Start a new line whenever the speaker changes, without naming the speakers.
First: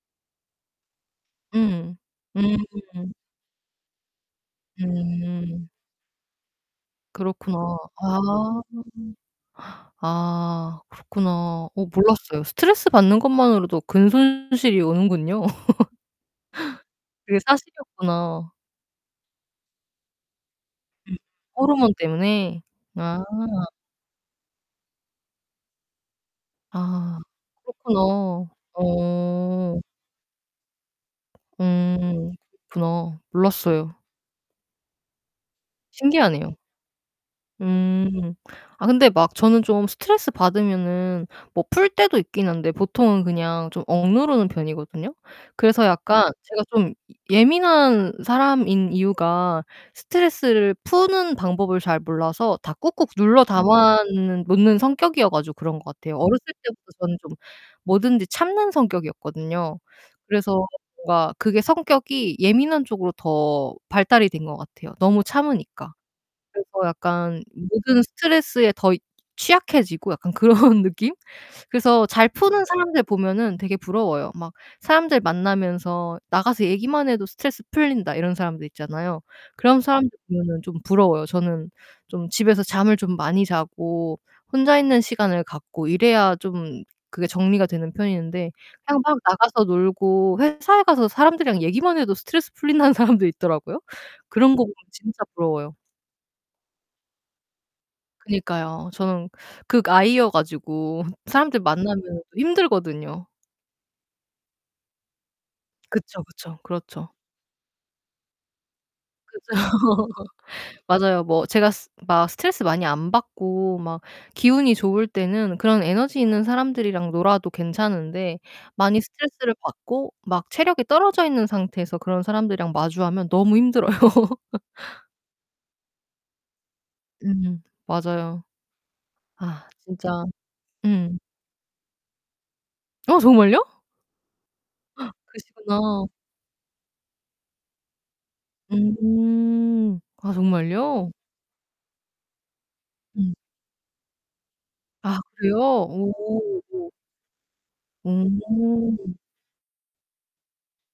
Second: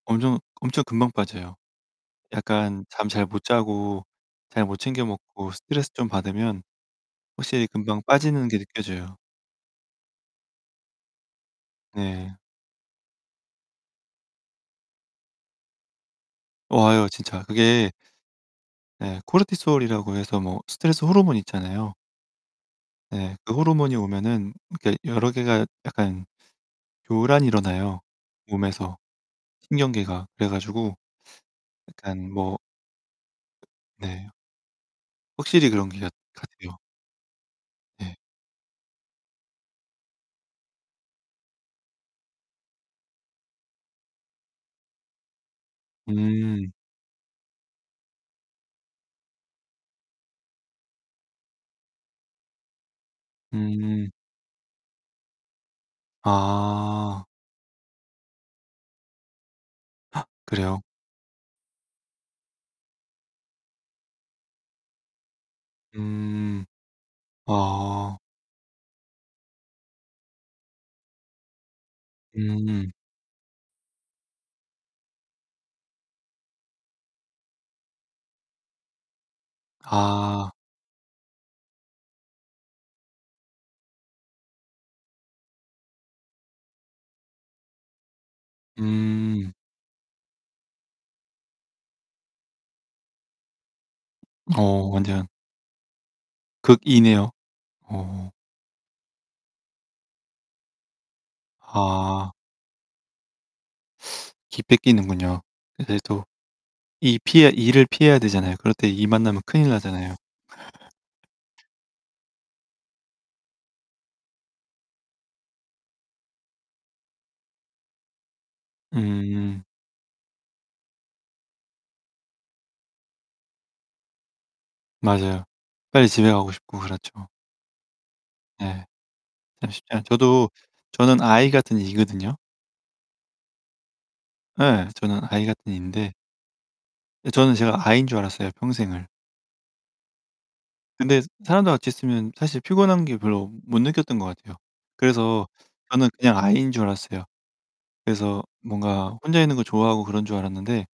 엄청 엄청 금방 빠져요.
음.
약간 잠
음.
잘 못자고 잘 못 챙겨 먹고
음.
스트레스 좀 받으면 확실히
그렇구나.
금방 빠지는 게
아.
느껴져요.
아 그렇구나. 어
네.
몰랐어요. 스트레스 받는 것만으로도 근 손실이 오는군요.
어 와요,
그게
진짜 그게
사실이었구나.
네 코르티솔이라고 해서 뭐 스트레스
음
호르몬
호르몬
있잖아요.
때문에. 아.
네. 그 호르몬이 오면은 그러니까 여러 개가 약간
아,
교란이
그렇구나.
일어나요, 몸에서
어.
신경계가. 그래 가지고 약간
음
뭐
그렇구나. 몰랐어요.
네. 확실히 그런 기 같
신기하네요.
같아요. 예.
음. 아 근데 막 저는 좀 스트레스 받으면은 뭐 풀 때도 있기는 한데 보통은 그냥 좀 억누르는 편이거든요. 그래서 약간 제가
음.
좀 예 예민한 사람인 이유가 스트레스를 푸는 방법을 잘 몰라서 다 꾹꾹 눌러 담아
음.
는 놓는 성격이어 가지고 그런 것 같아요. 어렸을 때부터 저는
아.
좀 뭐든지 참는 성격이었거든요. 그래서
그래요?
뭔가 그게 성격이 예민한 쪽으로 더 발달이 된 것 같아요, 너무 참으니까.
음.
그래서 약간 모든
아.
스트레스에 더 취약해지고 약간 그런 느낌? 그래서 잘 푸는
음.
사람들 보면은 되게 부러워요. 막 사람들 만나면서 "나가서 얘기만 해도 스트레스 풀린다." 이런 사람들 있잖아요. 그런 사람들
아.
보면은 좀 부러워요. 저는 좀 집에서 잠을 좀 많이 자고 혼자 있는 시간을 갖고 이래야 좀 그게 정리가 되는 편인데 그냥 막
음.
나가서 놀고 회사에 가서 사람들이랑 얘기만 해도 스트레스 풀린다는 사람도 있더라고요. 그런 거 보면
어,
진짜
완전
부러워요.
극E네요. 어.
그니까요. 저는 극 I여 가지고 사람들 만나면 좀
아.
힘들거든요.
기 뺏기는군요. 이제
그쵸,
또
그쵸. 그렇죠.
E 피해야 E를 피해야 되잖아요. 그럴 때 E 만나면
그죠.
큰일 나잖아요.
맞아요. 뭐 제가 스 막 스트레스 많이 안 받고 막 기운이 좋을 때는 그런 에너지 있는 사람들이랑 놀아도 괜찮은데 많이 스트레스를
음.
받고 막 체력이 떨어져 있는 상태에서 그런 사람들이랑 마주하면 너무 힘들어요.
맞아요. 빨리 집에 가고 싶고 그렇죠.
음 맞아요.
네.
아
참 쉽지 않
진짜.
저도
음.
저는 I 같은 E거든요.
어, 정말요?
예, 저는 I 같은
그러시구나.
E인데 예 저는 제가 I인 줄 알았어요, 평생을.
음. 아 정말요?
근데 사람들 같이 있으면 사실 피곤한 게
음.
별로 못 느꼈던 것 같아요.
아
그래서
그래요?
저는 그냥 I인 줄
오.
알았어요. 그래서
오.
뭔가 혼자 있는 걸 좋아하고 그런 줄 알았는데